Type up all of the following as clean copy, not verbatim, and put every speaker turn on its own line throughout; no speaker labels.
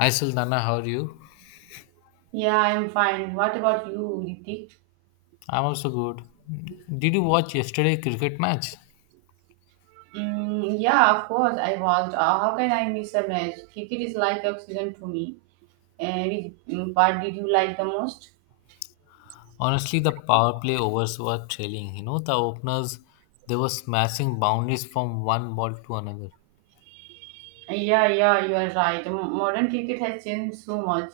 Hi Suldana, how are you?
Yeah, I'm fine. What about you, Ritik?
I'm also good. Did you watch yesterday cricket match?
Yeah, of course, I watched. How can I miss a match? Cricket is like oxygen to me. Which part did you like the most?
Honestly, the power play overs were trailing. You know, the openers they were smashing boundaries from one ball to another.
Yeah, yeah, you are right. Modern cricket has changed so much.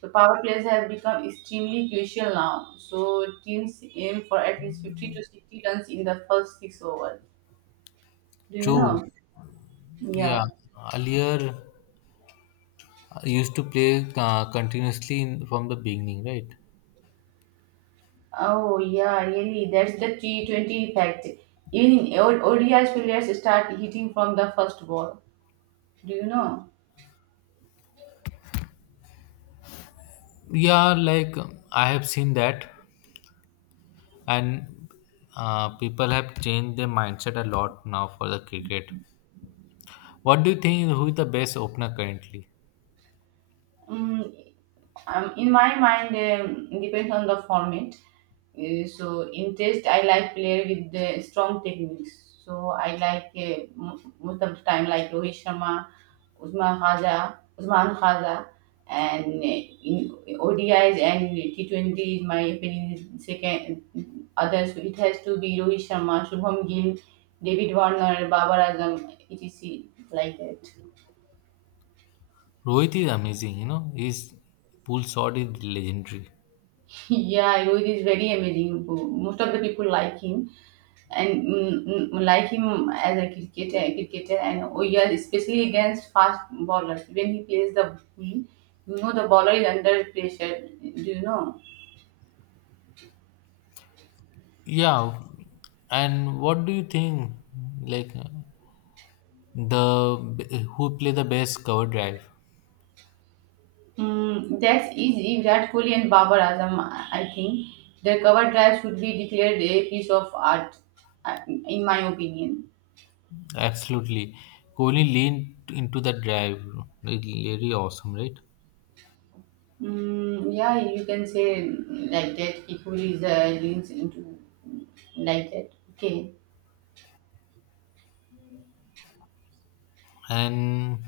The power plays have become extremely crucial now. So teams aim for at least 50 to 60 runs in the first six overs. Do you
True.
know?
Yeah.
Yeah.
Earlier, I used to play continuously in, from the beginning, right?
Oh yeah, really. That's the T20 effect. Even in ODI players start hitting from the first ball. Do you know?
Yeah, like I have seen that, and people have changed their mindset a lot now for the cricket. What do you think? Who is the best opener currently?
Mm, in my mind, depends on the format. So in test, I like player with the strong techniques. So I like most of the time like Rohit Sharma, Usman Khaza, Usman Khaza, and in ODIs and T20s, my opinion is second. Others, so it has to be Rohit Sharma, Shubham Gill, David Warner, Babar Azam, etc. Like that.
Rohit is amazing, you know. His pull shot is legendary.
Yeah, Rohit is very amazing. Most of the people like him and like him as a cricketer, and oh yeah, especially against fast bowlers. When he plays the ball, you know the bowler is under pressure. Do you know?
Yeah, and what do you think? Like the who play the best cover drive?
That's easy. Virat Kohli and Babar Azam, I think. Their cover drive should be declared a piece of art, in my opinion.
Absolutely, Kohli leaned into the drive. Like, really awesome, right?
Yeah, you can say like that. Equally, the links into like that. Okay.
And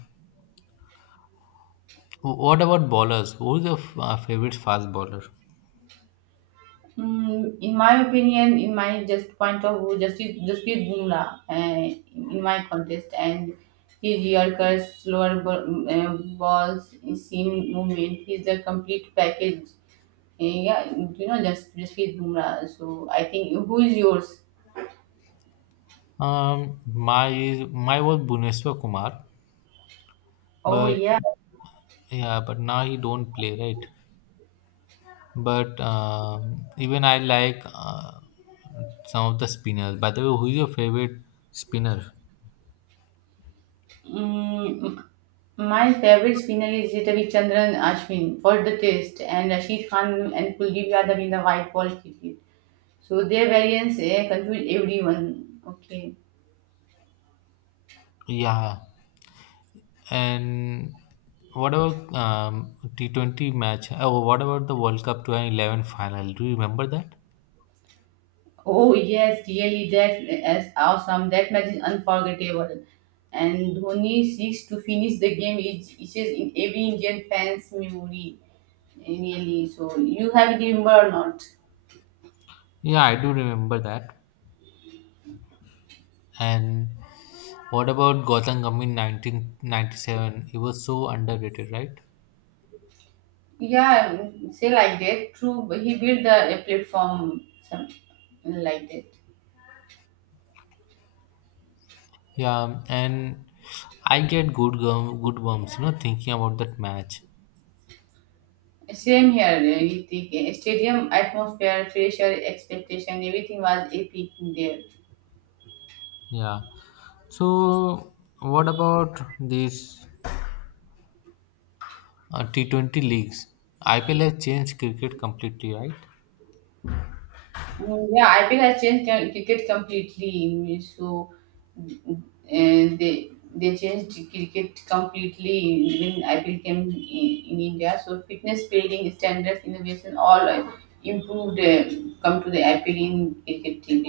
what about bowlers? Who is your favorite fast bowler?
In my opinion, in my just point of view, Justice Jasprit Bumrah in my contest, and his yorkers, slower balls, seam movement, he's a complete package. Yeah, you know, just Jasprit Bumrah. So I think who is yours?
My was Bhuvneshwar Kumar,
Oh
but
yeah.
yeah, but now he don't play, right? But even I like some of the spinners. By the way, who is your favorite spinner?
mm, my favorite spinner is Chandran Ashwin for the test, and Rashid Khan and Kuldeep Yadav in the white ball cricket. So their variants confuse everyone. Okay.
Yeah, and what about T20 match? Oh, what about the World Cup 2011 final? Do you remember that?
Oh yes, really that is awesome. That match is unforgettable. And Dhoni seeks to finish the game. It is in every Indian fan's memory. Really. So you have it remember or not?
Yeah, I do remember that. And what about Gautam Gambhir 1997? He was so underrated, right?
Yeah, say like that. True, but he built the a platform some like that.
Yeah, and I get goosebumps, you know, thinking about that match.
Same here. With the stadium atmosphere, pressure, expectation, everything was epic there.
Yeah. So, what about these T20 leagues? IPL has changed cricket completely, right?
Yeah, IPL has changed cricket completely. So, mm, and they changed cricket completely when IPL came in India. So fitness building standards, innovation, all improved. Come to the IPL in cricket team.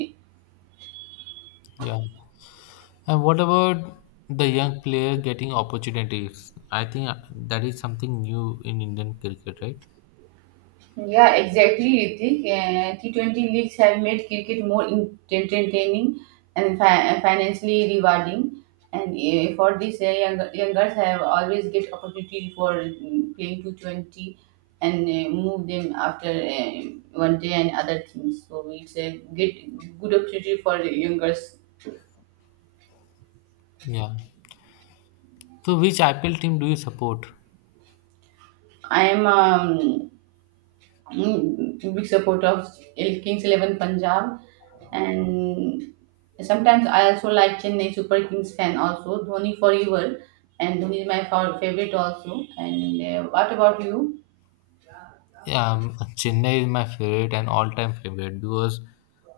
Yeah. And what about the young player getting opportunities? I think that is something new in Indian cricket, right?
Yeah, exactly, Ritik. T20 leagues have made cricket more entertaining and financially rewarding. And for this, younger, youngers have always get opportunity for playing T20 and move them after one day and other things. So it's a get good opportunity for youngers.
Yeah. So, which IPL team do you support?
I am big supporter of Kings Eleven Punjab, and sometimes I also like Chennai Super Kings fan also. Dhoni forever, and Dhoni is my favorite also. And what about you?
Chennai is my favorite and all-time favorite because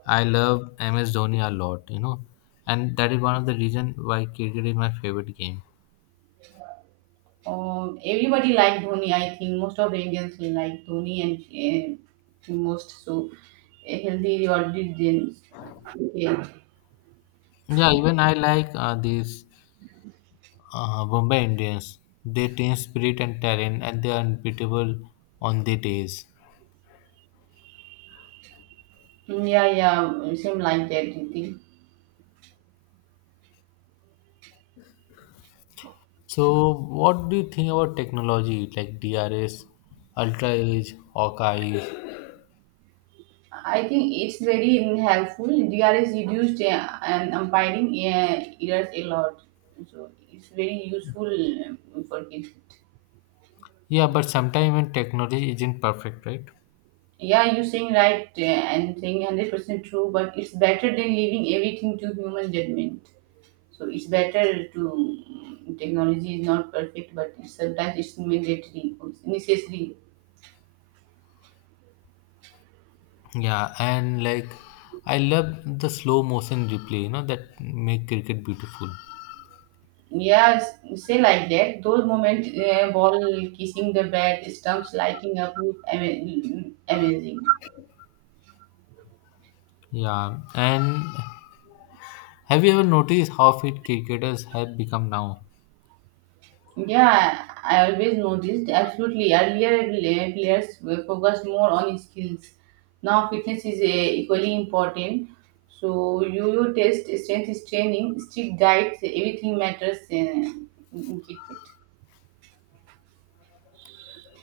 I love MS Dhoni a lot, you know, and that is one of the reason why cricket is my favorite game.
Everybody like Dhoni. I think most of the Indians will like Dhoni and most so healthy or did. Okay.
Yeah, even I like these Bombay Indians. They team spirit and talent, and they are unbeatable on their days.
Yeah, yeah, same like that, I think.
So, what do you think about technology like DRS, Ultra Edge, Hawkeye?
I think it's very helpful. DR is reduced and umpiring errors a lot, so it's very useful um, for kids.
Yeah, but sometimes even technology isn't perfect, right?
Yeah, you're saying right, and saying 100% true, but it's better than leaving everything to human judgment. So it's better to technology is not perfect, but it's sometimes it's mandatory, it's necessary.
Yeah, and like I love the slow motion replay, you know, that make cricket beautiful.
Yeah, say like that. Those moments, ball kissing the bat, stumps lighting up, amazing.
Yeah, and have you ever noticed how fit cricketers have become now?
Yeah, I always noticed. Absolutely. Earlier, players were focused more on skills. Now, fitness is equally important. So, you test, strength is training, strict diet, everything matters in keep fit.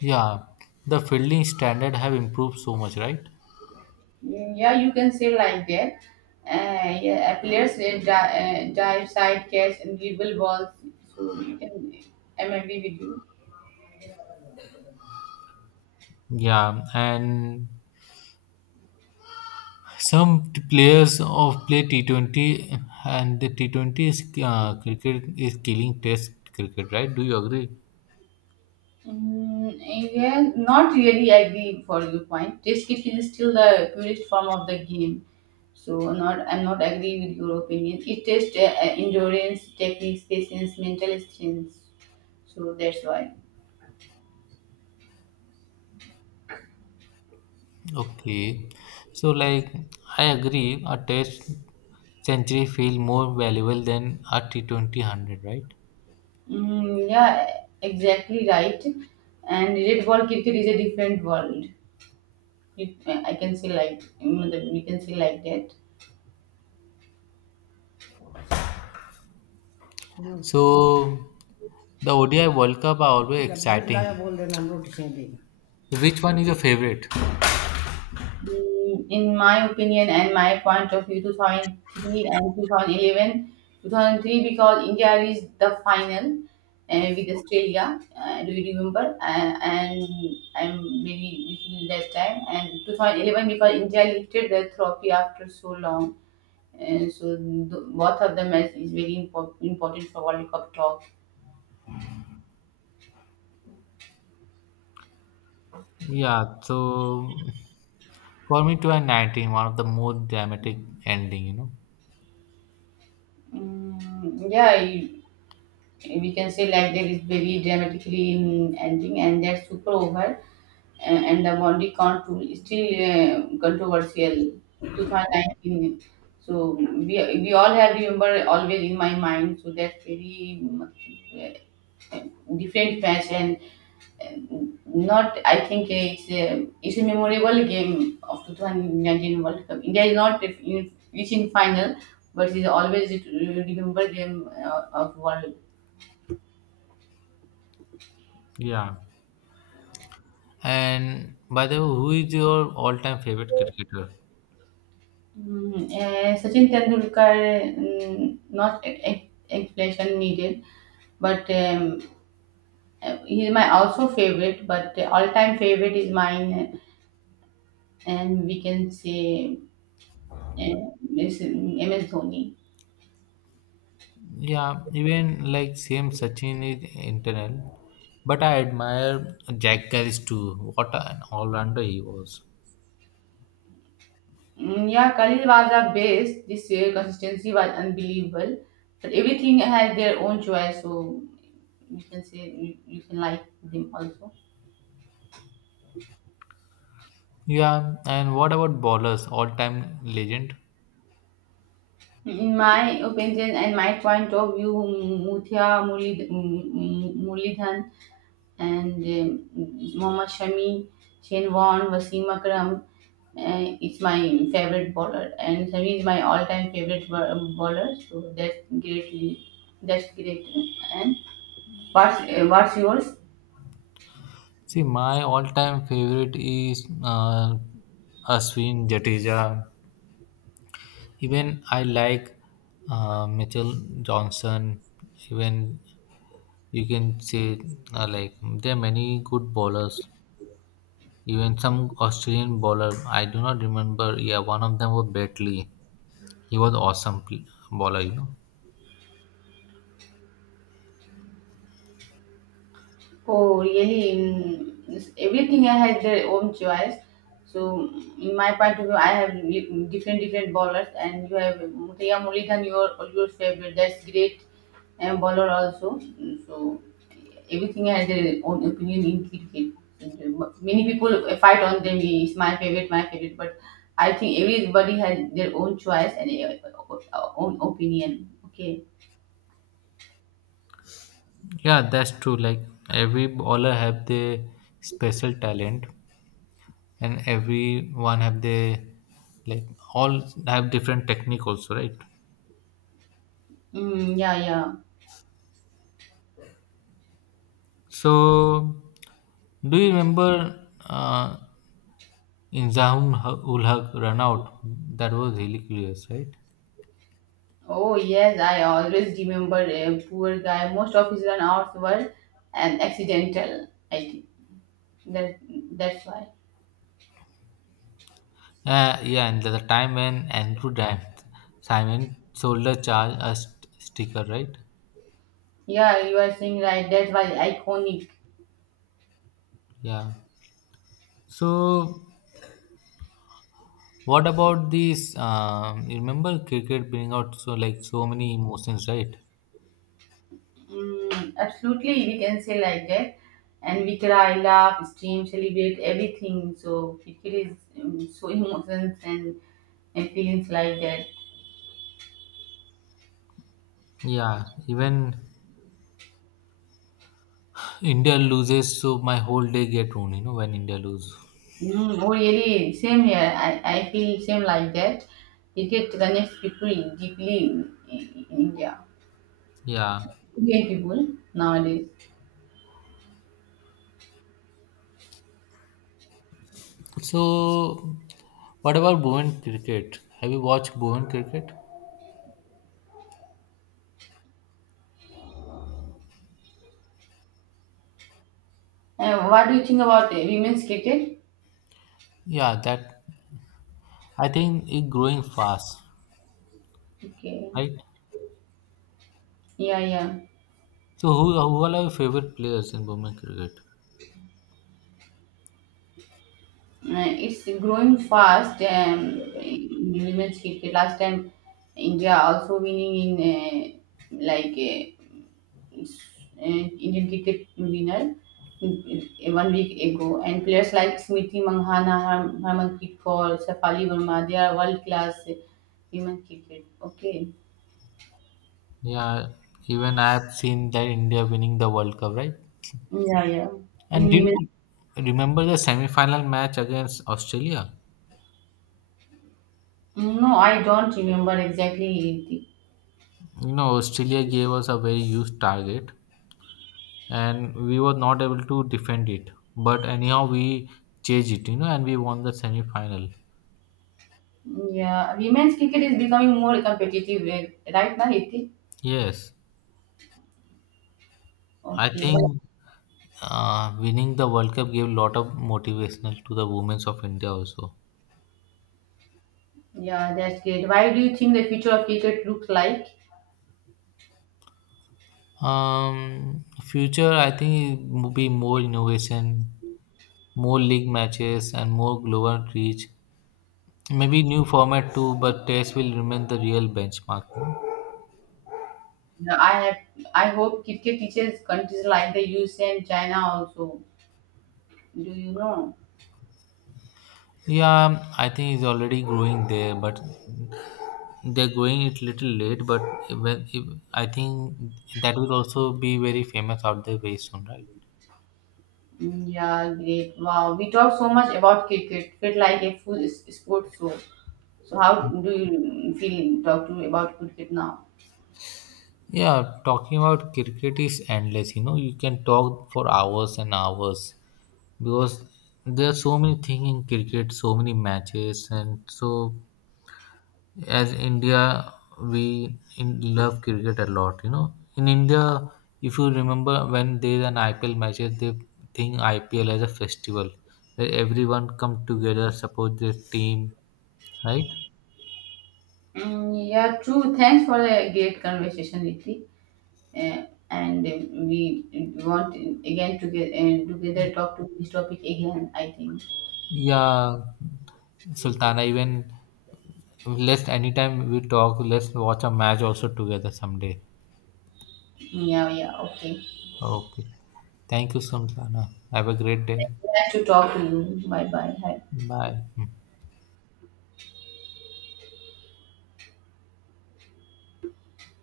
Yeah, the fielding standard have improved so much, right?
Yeah, you can say like that. Yeah, players dive, side catch, and dribble balls. So, you can, I'm agree with you.
Yeah, and some players of play T20 and the T20 is cricket is killing test cricket, right? Do you agree?
Mm, yeah, not really agree for your point. Test kit is still the purest form of the game. So not I'm not agree with your opinion. It tests endurance, techniques, patience, mental strength. So that's why.
Okay, so like I agree, a test century feel more valuable than a T20 hundred, right?
Yeah, exactly right. And red ball cricket is a different world. I can say like we can say like that.
So the ODI World Cup are always exciting. Which one is your favorite?
In my opinion and my point of view, 2003 and 2011. 2003 because India reached the final with Australia, do you remember? And I'm very little that time, and 2011 because India lifted the trophy after so long, and so both of them is very important for World Cup talk.
Yeah, so for me, 2019, one of the most dramatic ending, you know.
Yeah, we can say like that is very dramatically ending, and that's super over. And the Monty Count tool is still controversial. 2019. So we all have remember always in my mind. So that's very uh, different match, and not, I think it's a memorable game of 2019 World Cup. India is not reaching final, but it's always a remember game of World.
Yeah. And by the way, who is your all-time favorite cricketer?
Sachin Tendulkar, not explanation needed. But he's my also favorite, but all-time favorite is mine, and we can say MS Dhoni.
Yeah, even like same Sachin is internal, but I admire Jack Grealish too. What an all-rounder he was.
Yeah, Khalil was the best this year, consistency was unbelievable, but everything had their own choice, so you can say you can like them also.
Yeah, and what about bowlers? All-time legend.
In my opinion and my point of view, Muthia Murlidhan, and Mohammad Shami, Shane Warne, Wasim Akram. It's my favorite bowler, and Shami is my all-time favorite bowler. So that's greatly, that's great. And what's yours?
See, my all-time favorite is Ashwin Jadeja. Even I like Mitchell Johnson. Even you can say like there are many good bowlers. Even some Australian bowler, I do not remember. Yeah, one of them was Batley. He was awesome bowler. You know.
Oh, really? Everything I had their own choice. So, in my point of view, I have different different bowlers, and you have Muthiah Muridhan, your favorite. That's great, and bowler also. So, everything has their own opinion in cricket. And, many people fight on them. It's my favorite, my favorite. But I think everybody has their own choice and own opinion. Okay.
Yeah, that's true. Like every bowler have their special talent, and everyone have their like all have different technique also, right?
Yeah, yeah.
So, do you remember In Zahum would have run out. That was really curious, right?
Oh yes, I always remember a poor guy. Most of his run-outs were an accidental, I think. that that's why.
Yeah, and the time when Andrew Dimes, Simon Solder charged a sticker, right?
Yeah, you are saying right. That's why iconic.
Yeah. So, what about this? You remember cricket bring out so like so many emotions, right?
Absolutely, we can say like that. And we cry, laugh, stream, celebrate everything. So cricket is so emotions and feelings like that.
Yeah, even India loses, so my whole day get ruined. You know when India lose.
Oh really, same here. I feel same like that. Cricket connects people deeply in India.
Yeah.
Indian people nowadays.
So, what about Bhuvan cricket? Have you watched Bhuvan cricket?
What do you think about women's cricket?
Yeah, that I think it's growing fast,
Okay.
right?
Yeah, yeah.
So who are your favorite players in women cricket?
It's growing fast. In women's cricket. Last time, India also winning in like uh, s- Indian cricket winner 1 week ago, and players like Smriti Manghana, Harmanpreet Kaur, Safali Verma, they are world class women cricket. Okay.
Yeah, even I have seen that India winning the World Cup, right?
Yeah, yeah. In
And did
women.
you remember the semi-final match against Australia?
No, I don't remember exactly, Iti.
You know, Australia gave us a very huge target, and we were not able to defend it. But anyhow, we chased it, you know, and we won the semi-final.
Yeah, women's cricket is becoming more competitive, right now, Iti?
Yes, I
Okay, well,
think winning the World Cup gave a lot of motivational to the women of India also.
yeah, that's great. Why do you think the future of cricket looks like?
Future, I think it will be more innovation, more league matches, and more global reach. Maybe new format too, but Test will remain the real benchmark.
Yeah, I hope cricket teaches countries like the USA and China also. Do you know?
Yeah, I think it's already growing there, but they're going it little late. But when if, I think that will also be very famous out there very soon, right?
Yeah, great. Wow, we talk so much about cricket. Feel like a full sport show. So, how do you feel talk to about cricket now?
Yeah, talking about cricket is endless. You know, you can talk for hours and hours because there are so many things in cricket, so many matches, and so as India, we in love cricket a lot. You know, in India, if you remember when there is an IPL matches, they think IPL as a festival where everyone come together, support their team, right?
Yeah, true. Thanks for the great conversation, Iti. uh, and we want again to get and together talk to this topic again, I think.
Yeah, Sultana, even let's anytime we talk, let's watch a match also together someday.
Yeah, yeah, okay.
Okay. Thank you, Sultana. Have a great day.
Nice to talk to you. Bye, bye.
Bye.